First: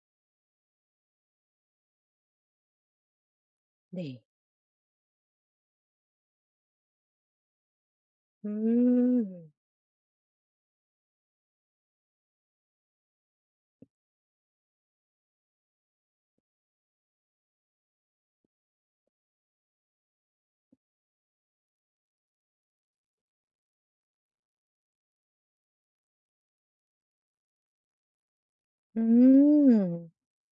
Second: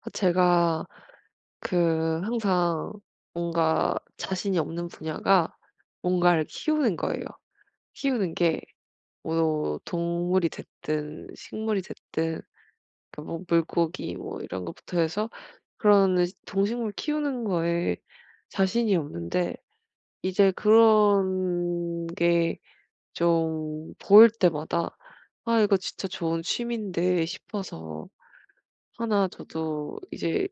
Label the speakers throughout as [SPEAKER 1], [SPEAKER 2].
[SPEAKER 1] 제가 항상 뭔가
[SPEAKER 2] 네.
[SPEAKER 1] 자신이 없는 분야가 뭔가를 키우는 거예요. 키우는 게
[SPEAKER 2] 음.
[SPEAKER 1] 뭐 동물이 됐든 식물이 됐든 그뭐 물고기 뭐 이런 것부터 해서 그런 동식물 키우는 거에 자신이 없는데 이제 그런 게 좀 보일 때마다 아 이거 진짜 좋은 취미인데 싶어서 하나 저도
[SPEAKER 2] 음.
[SPEAKER 1] 이제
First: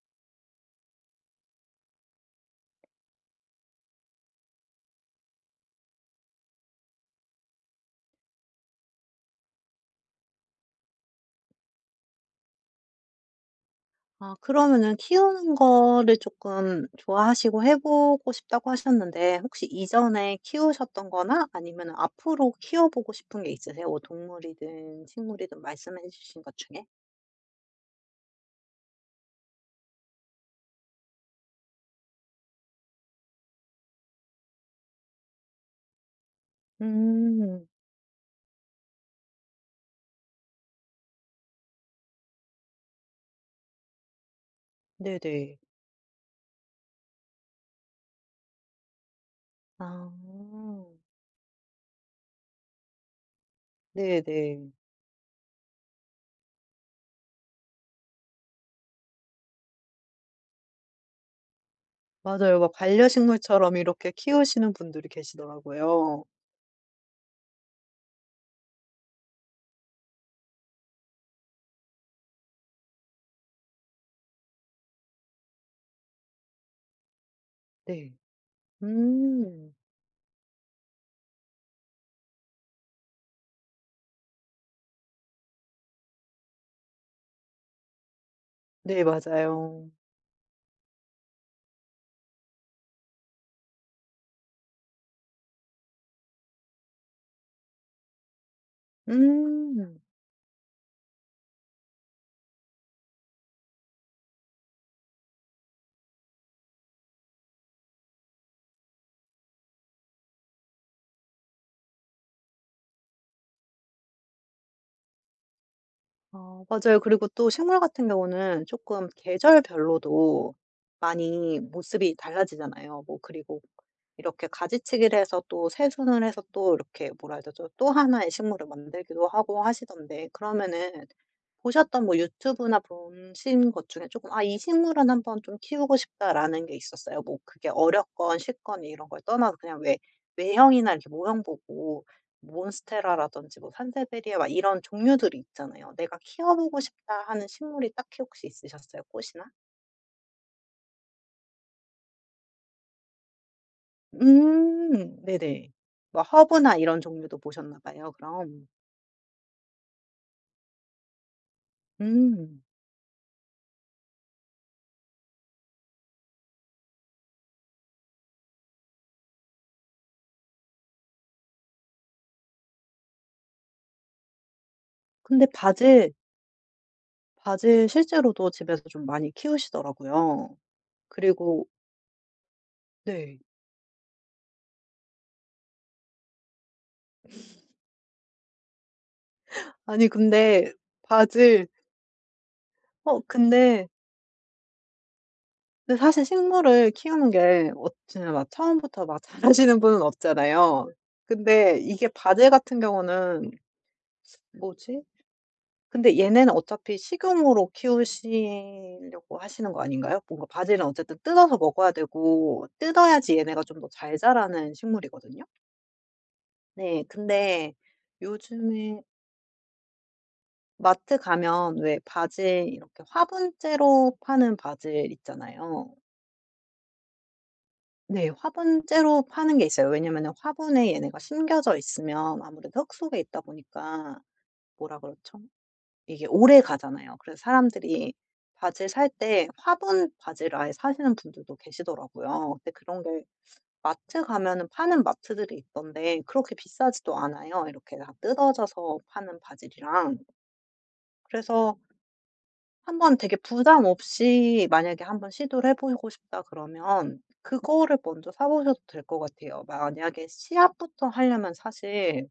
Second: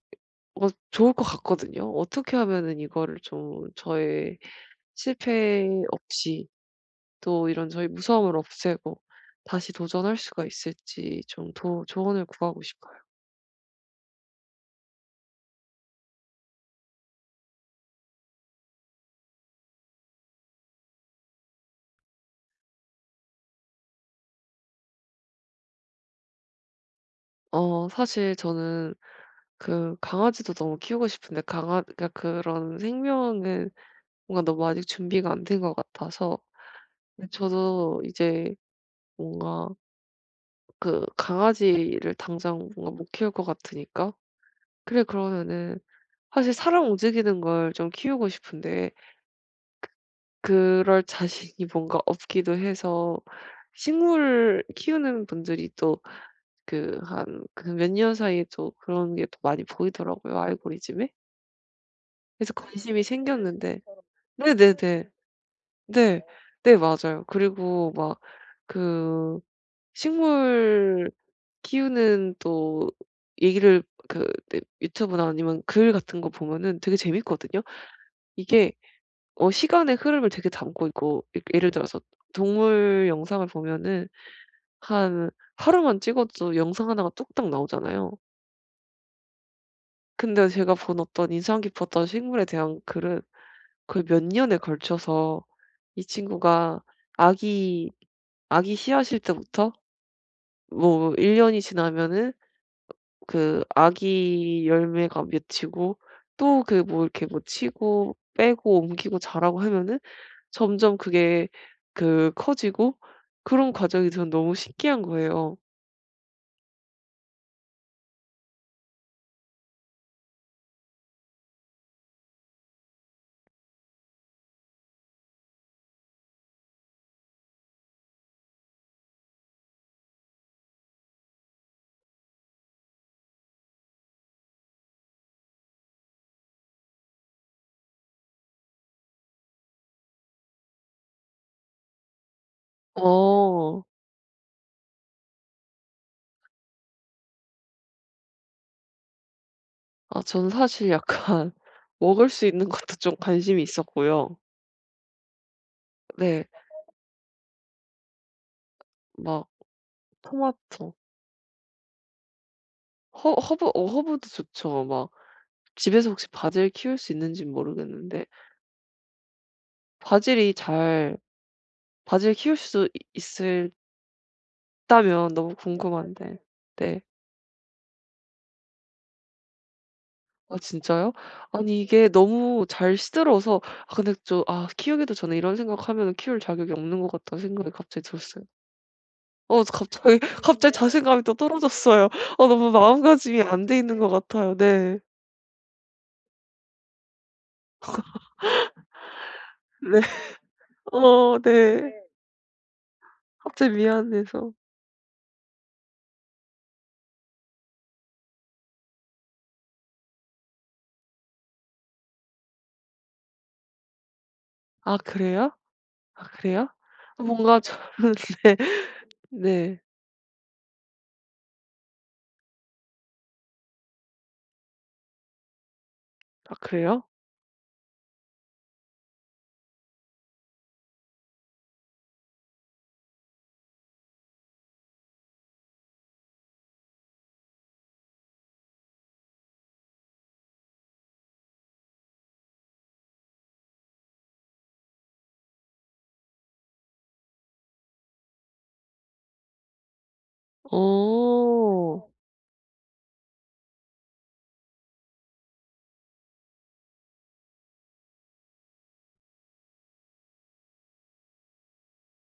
[SPEAKER 1] 좋을 것 같거든요. 어떻게 하면은 이거를 좀 저의 실패 없이 또 이런 저의 무서움을 없애고 다시 도전할 수가 있을지 좀 도 조언을 구하고 싶어요.
[SPEAKER 2] 아 그러면은 키우는 거를 조금 좋아하시고 해 보고 싶다고 하셨는데 혹시 이전에 키우셨던 거나 아니면 앞으로 키워 보고 싶은 게 있으세요? 뭐 동물이든 식물이든 말씀해 주신 것 중에?
[SPEAKER 1] 사실 저는 그 강아지도 너무 키우고 싶은데 강아 그러니까 그런 생명은 뭔가 너무 아직 준비가 안 된 것 같아서 근데
[SPEAKER 2] 음.
[SPEAKER 1] 저도 이제 뭔가 그 강아지를 당장 뭔가 못 키울 것 같으니까 '그래
[SPEAKER 2] 네네.
[SPEAKER 1] 그러면은 사실 사람 움직이는 걸 좀 키우고 싶은데
[SPEAKER 2] 아.
[SPEAKER 1] 그럴 자신이 뭔가 없기도 해서 식물
[SPEAKER 2] 네네.
[SPEAKER 1] 키우는 분들이 또 한 몇 년 사이에 또 그런 게 또 많이 보이더라고요, 알고리즘에. 그래서
[SPEAKER 2] 맞아요. 막
[SPEAKER 1] 관심이
[SPEAKER 2] 반려식물처럼
[SPEAKER 1] 생겼는데
[SPEAKER 2] 이렇게 키우시는
[SPEAKER 1] 네네네. 네.
[SPEAKER 2] 분들이
[SPEAKER 1] 네 네.
[SPEAKER 2] 계시더라고요.
[SPEAKER 1] 네, 맞아요. 그리고 막 그 식물 키우는 또 얘기를 네 유튜브나 아니면 글 같은 거 보면은 되게 재밌거든요.
[SPEAKER 2] 네.
[SPEAKER 1] 이게
[SPEAKER 2] 음.
[SPEAKER 1] 시간의 흐름을 되게 담고 있고 예를 들어서 동물 영상을 보면은 한 하루만 찍어도 영상 하나가 뚝딱 나오잖아요.
[SPEAKER 2] 네 맞아요.
[SPEAKER 1] 근데 제가 본 어떤 인상 깊었던 식물에 대한 글은 거의 몇 년에 걸쳐서 이 친구가 아기 아기 씨앗일 때부터
[SPEAKER 2] 음.
[SPEAKER 1] 뭐 1년 년이 지나면은 그 아기 열매가 맺히고 또 뭐 이렇게 뭐 치고 빼고 옮기고 자라고 하면은 점점 그게 커지고 그런 과정이 저는 너무 신기한 거예요.
[SPEAKER 2] 어 맞아요. 그리고 또 식물 같은 경우는 조금 계절별로도 많이 모습이 달라지잖아요. 뭐 그리고 이렇게 가지치기를 해서 또 세순을 해서 또 이렇게 뭐라 해야 되죠? 또 하나의 식물을 만들기도 하고 하시던데 그러면은 보셨던 뭐 유튜브나 보신 것 중에 조금 '아 이 식물은 한번 좀 키우고 싶다.'라는 게 있었어요? 뭐 그게 어렵건 쉽건 이런 걸 떠나서 그냥 왜 외형이나 이렇게 모형 보고 몬스테라라든지 뭐
[SPEAKER 1] 어.
[SPEAKER 2] 산세베리아 막 이런 종류들이 있잖아요. '내가 키워보고 싶다.' 하는 식물이 딱히 혹시 있으셨어요? 꽃이나?
[SPEAKER 1] 아 저는 사실 약간 먹을 수 있는 것도 좀 관심이 있었고요.
[SPEAKER 2] 네네. 뭐
[SPEAKER 1] 네.
[SPEAKER 2] 허브나 이런 종류도 보셨나 봐요 그럼.
[SPEAKER 1] 막 토마토,
[SPEAKER 2] 음.
[SPEAKER 1] 허 허브 어 허브도 좋죠. 막 집에서 혹시 바질 키울 수 있는진 모르겠는데 바질이 잘 바질 키울 수 있 있을 다면
[SPEAKER 2] 근데
[SPEAKER 1] 너무
[SPEAKER 2] 바질
[SPEAKER 1] 궁금한데. 네.
[SPEAKER 2] 바질 실제로도 집에서 좀 많이 키우시더라고요.
[SPEAKER 1] 아 진짜요?
[SPEAKER 2] 그리고
[SPEAKER 1] 아니 이게 너무 잘
[SPEAKER 2] 네.
[SPEAKER 1] 시들어서 아 근데 좀 '아 키우기도 전에 이런 생각하면은 키울 자격이 없는 것 같다.'는 생각이 갑자기 들었어요.
[SPEAKER 2] 아니
[SPEAKER 1] 갑자기
[SPEAKER 2] 근데
[SPEAKER 1] 갑자기 자신감이 또
[SPEAKER 2] 바질.
[SPEAKER 1] 떨어졌어요. 너무
[SPEAKER 2] 어
[SPEAKER 1] 마음가짐이 안 돼
[SPEAKER 2] 근데
[SPEAKER 1] 있는 것 같아요. 네.
[SPEAKER 2] 근데 사실 식물을 키우는 게 진짜 막 처음부터 막 잘하시는
[SPEAKER 1] 네.
[SPEAKER 2] 분은 없잖아요.
[SPEAKER 1] 어
[SPEAKER 2] 근데
[SPEAKER 1] 네.
[SPEAKER 2] 이게 바질 같은 경우는
[SPEAKER 1] 갑자기 미안해서.
[SPEAKER 2] 뭐지? 근데 얘네는 어차피 식용으로 키우시려고 하시는 거 아닌가요? 뭔가 바질은 어쨌든 뜯어서 먹어야 되고 뜯어야지 얘네가 좀 더 잘 자라는
[SPEAKER 1] 아
[SPEAKER 2] 식물이거든요.
[SPEAKER 1] 그래요? 아 그래요?
[SPEAKER 2] 네.
[SPEAKER 1] 뭔가
[SPEAKER 2] 근데
[SPEAKER 1] 저는
[SPEAKER 2] 요즘에
[SPEAKER 1] 네. 네.
[SPEAKER 2] 마트 가면 왜 바질 이렇게 화분째로 파는 바질 있잖아요.
[SPEAKER 1] 아 그래요?
[SPEAKER 2] 네. 화분째로 파는 게 있어요. 왜냐면 화분에 얘네가 심겨져 있으면 아무래도 흙 속에 있다 보니까 뭐라 그러죠? 이게 오래가잖아요. 그래서 사람들이 바지를 살 때 화분 바지를 아예 사시는 분들도 계시더라고요. 근데 그런 게 마트 가면은 파는 마트들이 있던데 그렇게 비싸지도 않아요. 이렇게 다 뜯어져서 파는 바지랑. 그래서
[SPEAKER 1] 어.
[SPEAKER 2] 한번 되게 부담 없이 만약에 한번 시도를 해 보고 싶다 그러면 그거를 먼저 사 보셔도 될 것 같아요. 만약에 시합부터 하려면 사실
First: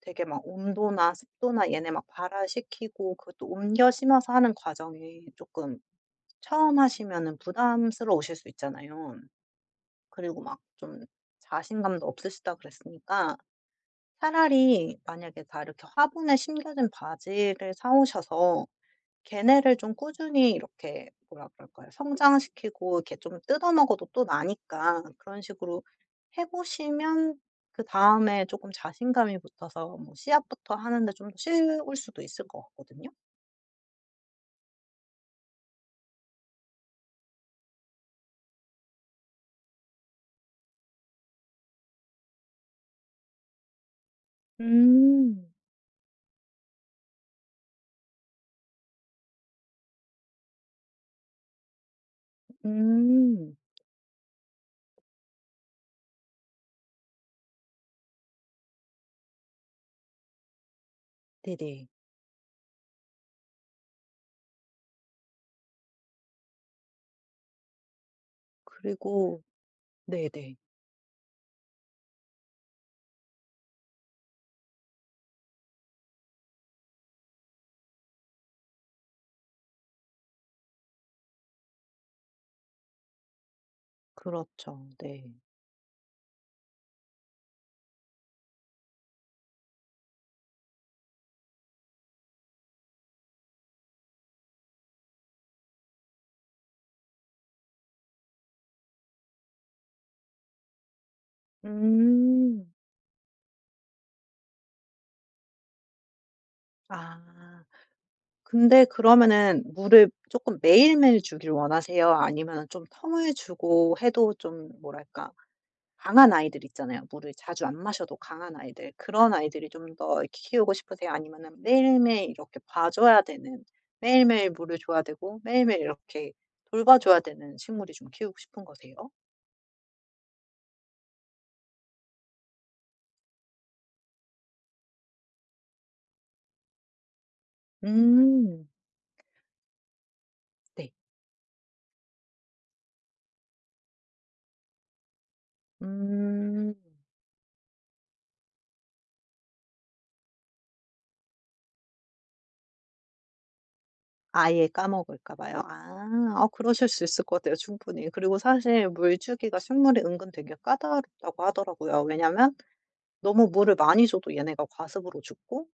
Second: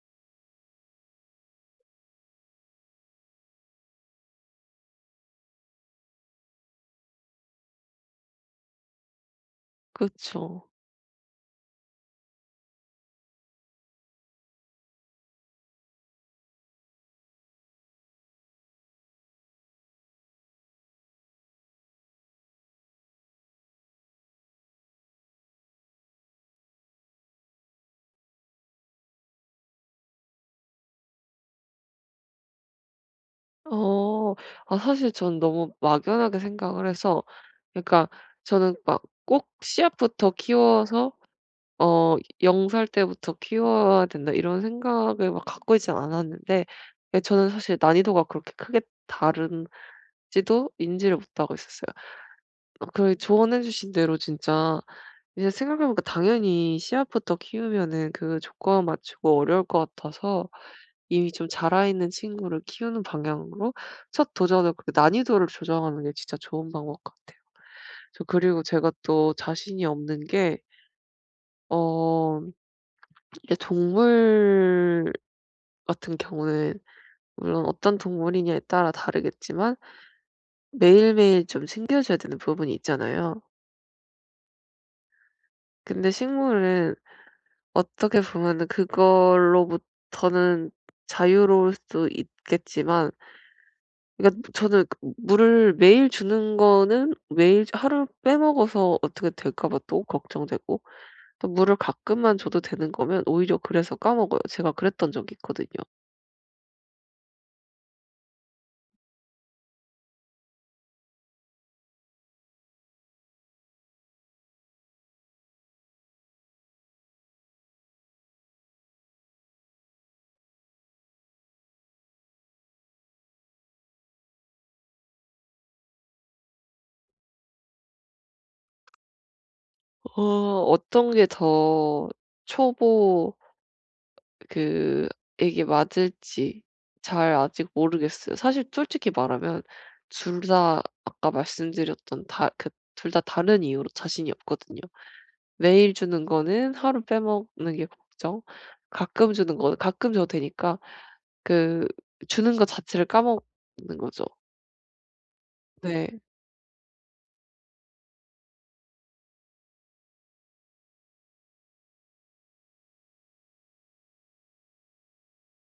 [SPEAKER 2] 되게 막 온도나 습도나 얘네 막 발화시키고 그것도 옮겨 심어서 하는 과정이 조금 처음 하시면은 부담스러우실 수 있잖아요. 그리고 막
[SPEAKER 1] 그쵸.
[SPEAKER 2] 좀 자신감도 없으시다 그랬으니까 차라리 만약에 다 이렇게 화분에 심겨진 바지를 사 오셔서 걔네를 좀 꾸준히 이렇게 뭐라 그럴까요? 성장시키고 이렇게 좀 뜯어먹어도 또 나니까 그런 식으로 해 보시면 그다음에 조금 자신감이 붙어서 뭐 씨앗부터 하는 데 좀 더 쉬울 수도 있을 것 같거든요.
[SPEAKER 1] 어. 아 사실 전 너무 막연하게 생각을 해서 그러니까 저는 막 꼭 씨앗부터 키워서 어 '0살 살 때부터 키워야 된다.' 이런 생각을 막
[SPEAKER 2] 음.
[SPEAKER 1] 갖고 있진 않았는데 예 저는 사실 난이도가 그렇게 크게 다른지도 인지를 못하고 있었어요.
[SPEAKER 2] 음.
[SPEAKER 1] 조언해 주신 대로 진짜 이제 생각해 보니까 당연히 씨앗부터 키우면은 그 조건 맞추고 어려울 것 같아서 이미 좀
[SPEAKER 2] 네네.
[SPEAKER 1] 자라있는 친구를 키우는 방향으로 첫 도전을 그 난이도를 조정하는 게 진짜 좋은 방법 같아요. 저 그리고 제가 또
[SPEAKER 2] 그리고
[SPEAKER 1] 자신이 없는
[SPEAKER 2] 네네.
[SPEAKER 1] 게 어 이제 동물 같은 경우는 물론 어떤 동물이냐에 따라 다르겠지만 매일매일 좀 챙겨줘야 되는 부분이 있잖아요.
[SPEAKER 2] 그렇죠. 네.
[SPEAKER 1] 근데 식물은 어떻게 보면은 그걸로부터는 자유로울 수 있겠지만 그러니까 저는 그 물을 매일 주는 거는 매일 하루 빼먹어서 어떻게 될까 봐 또 걱정되고 또 물을 가끔만 줘도
[SPEAKER 2] 음.
[SPEAKER 1] 되는 거면 오히려 그래서 까먹어요. 제가 그랬던 적이 있거든요.
[SPEAKER 2] 아. 근데 그러면은 물을 조금 매일매일 주길 원하세요? 아니면 좀 텀을 주고 해도 좀 뭐랄까, 강한 아이들 있잖아요. 물을 자주 안 마셔도 강한 아이들. 그런 아이들이 좀 더 키우고 싶으세요? 아니면은 매일매일 이렇게 봐 줘야 되는, 매일매일 물을 줘야 되고 매일매일 이렇게 돌봐 줘야 되는 식물이 좀 키우고 싶은 거세요?
[SPEAKER 1] 어 어떤 게 더 초보 그 에게 맞을지 잘 아직 모르겠어요. 사실
[SPEAKER 2] 음.
[SPEAKER 1] 솔직히 말하면 둘 다
[SPEAKER 2] 네.
[SPEAKER 1] 아까 말씀드렸던 다 그 둘 다 다른 이유로 자신이 없거든요. 매일 주는 거는
[SPEAKER 2] 음.
[SPEAKER 1] 하루 빼먹는 게 걱정, 가끔 주는 거는 가끔 줘도 되니까 그 주는 것 자체를 까먹는 거죠.
[SPEAKER 2] 아예 까먹을까 봐요.
[SPEAKER 1] 네.
[SPEAKER 2] 아. 어 그러실 수 있을 것 같아요, 충분히. 그리고 사실 물 주기가 식물이 은근 되게 까다롭다고 하더라고요. 왜냐면 너무 물을 많이 줘도 얘네가 과습으로 죽고,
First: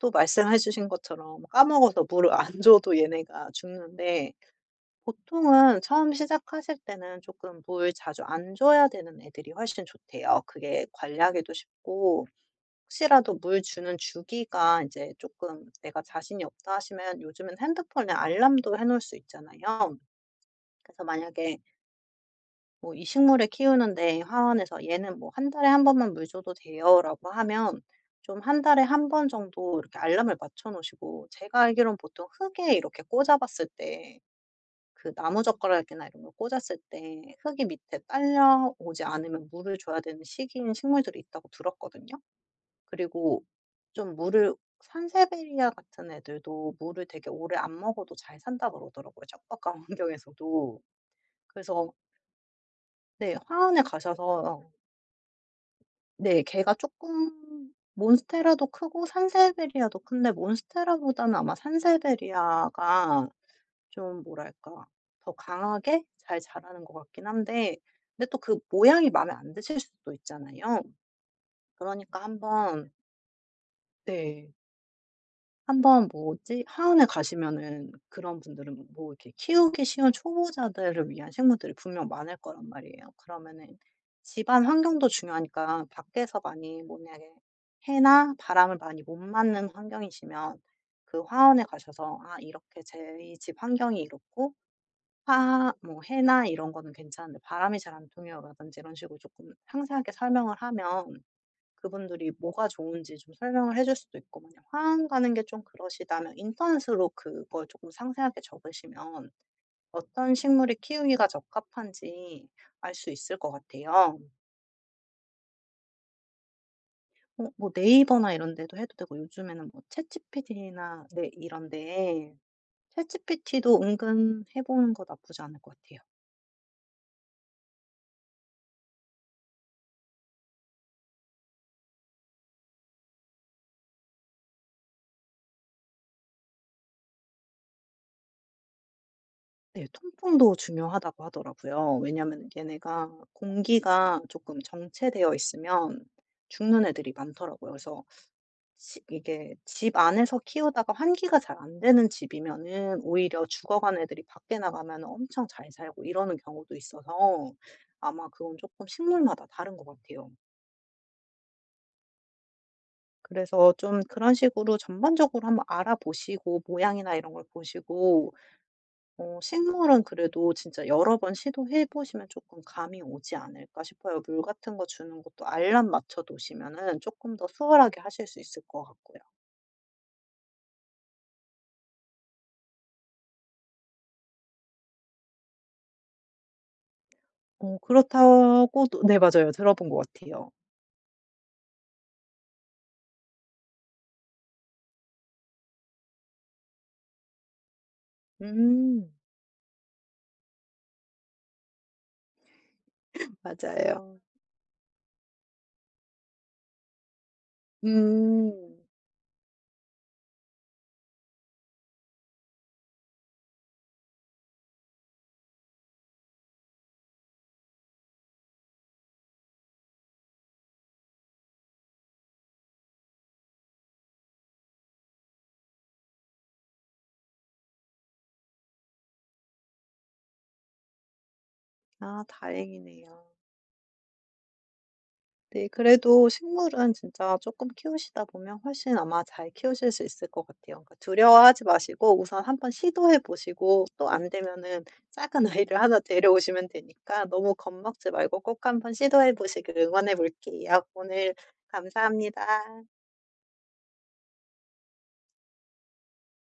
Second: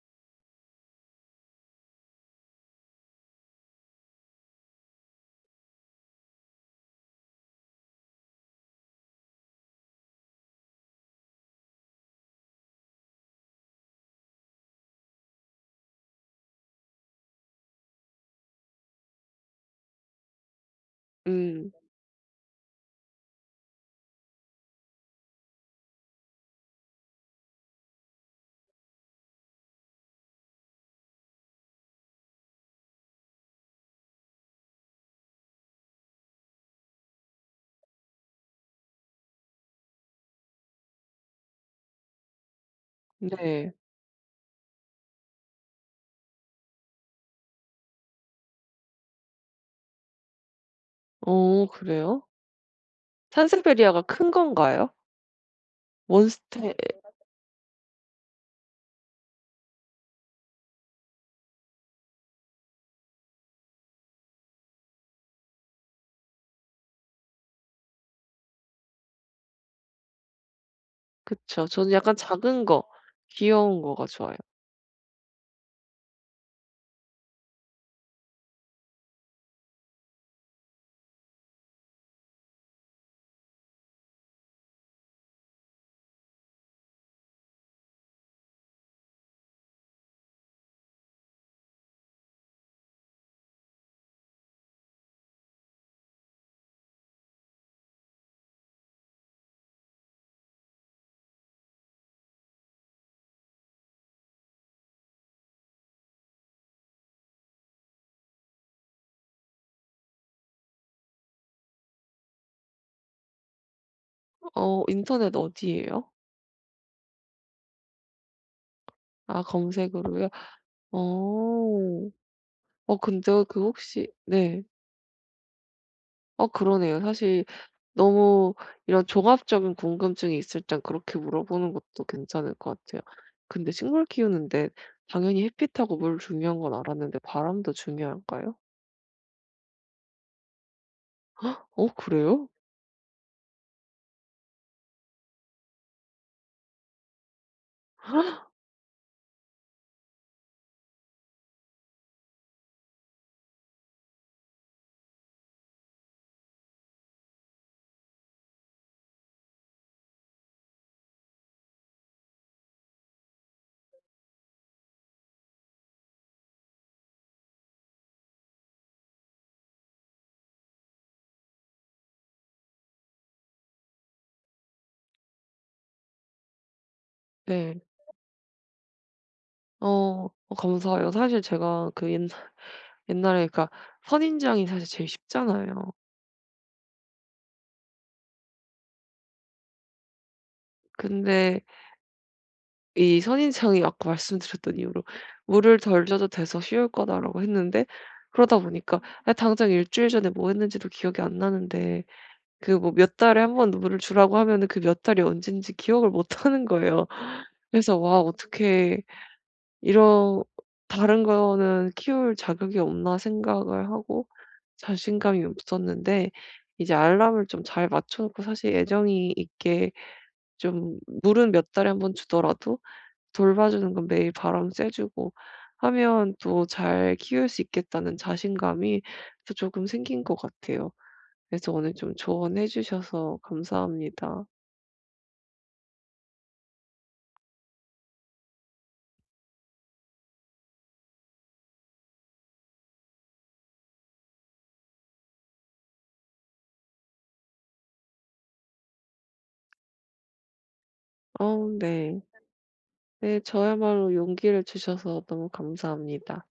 [SPEAKER 2] 또 말씀해 주신 것처럼 까먹어서 물을 안 줘도 얘네가 죽는데, 보통은 처음 시작하실 때는 조금 물 자주 안 줘야 되는 애들이 훨씬 좋대요. 그게 관리하기도 쉽고, 혹시라도 물 주는 주기가 이제 조금 내가 자신이 없다 하시면, 요즘은 핸드폰에 알람도 해 놓을 수 있잖아요. 그래서 만약에
[SPEAKER 1] 음.
[SPEAKER 2] 뭐 "이 식물을 키우는데 화원에서 얘는 뭐 한 달에 한 번만 물 줘도 돼요."라고 하면, 좀 한 달에 한 번 정도 이렇게 알람을 맞춰 놓으시고, 제가 알기로는 보통 흙에 이렇게 꽂아 봤을 때, 그 나무젓가락이나 이런 걸 꽂았을 때 흙이 밑에 딸려오지 않으면 물을 줘야 되는 시기인 식물들이 있다고 들었거든요. 그리고
[SPEAKER 1] 네.
[SPEAKER 2] 좀 물을, 산세베리아 같은 애들도 물을 되게 오래 안 먹어도 잘 산다 그러더라고요, 척박한 환경에서도.
[SPEAKER 1] 어
[SPEAKER 2] 그래서
[SPEAKER 1] 그래요?
[SPEAKER 2] 네 화원에
[SPEAKER 1] 산세베리아가 큰
[SPEAKER 2] 가셔서.
[SPEAKER 1] 건가요?
[SPEAKER 2] 네.
[SPEAKER 1] 원스테
[SPEAKER 2] 걔가 조금, 몬스테라도 크고 산세베리아도 큰데, 몬스테라보다는 아마 산세베리아가 좀 뭐랄까, 더 강하게 잘 자라는 것 같긴 한데, 근데 또 그 모양이 마음에 안 드실 수도 있잖아요.
[SPEAKER 1] 그쵸. 저는 약간
[SPEAKER 2] 그러니까
[SPEAKER 1] 작은 거,
[SPEAKER 2] 한번.
[SPEAKER 1] 귀여운 거가 좋아요.
[SPEAKER 2] 네. 한번 뭐지? 하원에 가시면은 그런 분들은 뭐 이렇게 키우기 쉬운 초보자들을 위한 식물들이 분명 많을 거란 말이에요. 그러면은 집안 환경도 중요하니까, 밖에서 많이 만약에 해나 바람을 많이 못 맞는 환경이시면, 그 화원에 가셔서 '아 이렇게 저희 집 환경이 이렇고, 화 뭐 해나 이런 거는 괜찮은데 바람이 잘 안 통해요.'라든지 이런 식으로 조금 상세하게 설명을 하면, 그분들이 뭐가 좋은지 좀 설명을 해줄 수도 있고, 만약 화학 가는 게 좀 그러시다면 인터넷으로 그걸 조금 상세하게 적으시면 어떤 식물이 키우기가 적합한지 알 수 있을 것 같아요.
[SPEAKER 1] 인터넷 어디예요?
[SPEAKER 2] 뭐 네이버나 이런 데도 해도 되고,
[SPEAKER 1] 아
[SPEAKER 2] 요즘에는 뭐
[SPEAKER 1] 검색으로요?
[SPEAKER 2] 챗GPT나, 네,
[SPEAKER 1] 어.
[SPEAKER 2] 이런 데에.
[SPEAKER 1] 근데
[SPEAKER 2] 챗GPT도
[SPEAKER 1] 혹시
[SPEAKER 2] 은근 해
[SPEAKER 1] 네.
[SPEAKER 2] 보는 거 나쁘지 않을 것 같아요.
[SPEAKER 1] 그러네요. 사실 너무 이런 종합적인 궁금증이 있을 땐 그렇게 물어보는 것도 괜찮을 것 같아요. 근데 식물 키우는데 당연히 햇빛하고 물 중요한 건 알았는데 바람도 중요할까요?
[SPEAKER 2] 네. 통풍도 중요하다고
[SPEAKER 1] 어
[SPEAKER 2] 하더라고요. 왜냐하면
[SPEAKER 1] 그래요?
[SPEAKER 2] 얘네가 공기가 조금 정체되어 있으면 죽는 애들이 많더라고요. 그래서 시 이게 집 안에서 키우다가 환기가 잘 안 되는 집이면은 오히려 죽어간 애들이 밖에 나가면 엄청 잘 살고 이러는 경우도 있어서 아마 그건 조금 식물마다 다른 것 같아요. 그래서 좀 그런 식으로 전반적으로 한번 알아보시고, 모양이나 이런 걸 보시고. 어 식물은 그래도 진짜 여러 번 시도해 보시면 조금 감이 오지 않을까 싶어요. 물 같은 거 주는 것도 알람 맞춰 놓으시면은 조금 더
[SPEAKER 1] 네.
[SPEAKER 2] 수월하게 하실 수 있을 것 같고요.
[SPEAKER 1] 어. 감사해요. 사실 제가 옛날 옛날에 그러니까 선인장이 사실 제일 쉽잖아요.
[SPEAKER 2] 어 그렇다고도, 네 맞아요. 들어본 것 같아요.
[SPEAKER 1] 근데 이 선인장이 아까 말씀드렸던 이유로 "물을 덜 줘도 돼서 쉬울 거다."라고 했는데 그러다 보니까
[SPEAKER 2] 음
[SPEAKER 1] 아 당장 일주일 전에 뭐 했는지도 기억이 안 나는데 뭐 몇 달에 한번
[SPEAKER 2] 맞아요.
[SPEAKER 1] 물을
[SPEAKER 2] 어.
[SPEAKER 1] 주라고 하면은 그 몇 달이 언젠지 기억을 못 하는 거예요. 그래서 '와
[SPEAKER 2] 음.
[SPEAKER 1] 어떻게 이런 '다른 거는 키울 자격이 없나.' 생각을 하고 자신감이 없었는데 이제 알람을 좀 잘 맞춰 놓고 사실 애정이 있게 좀 물은 몇 달에 한 번 주더라도 돌봐주는 건 매일 바람 쐬 주고 하면 또 잘 키울 수 있겠다는 자신감이 또 조금 생긴 것 같아요. 그래서 오늘 좀
[SPEAKER 2] 아
[SPEAKER 1] 조언해
[SPEAKER 2] 다행이네요.
[SPEAKER 1] 주셔서 감사합니다.
[SPEAKER 2] 네 그래도 식물은 진짜 쪼끔 키우시다 보면 훨씬 아마 잘 키우실 수 있을 것 같아요. 그러니까 두려워하지 마시고 우선 한 번 시도해 보시고, 또 안 되면은 작은 아이를 하나 데려오시면 되니까 너무 겁먹지 말고 꼭 한 번 시도해 보시길 응원해 볼게요. 오늘
[SPEAKER 1] 어 네.
[SPEAKER 2] 감사합니다.
[SPEAKER 1] 네 저야말로 용기를 주셔서 너무 감사합니다.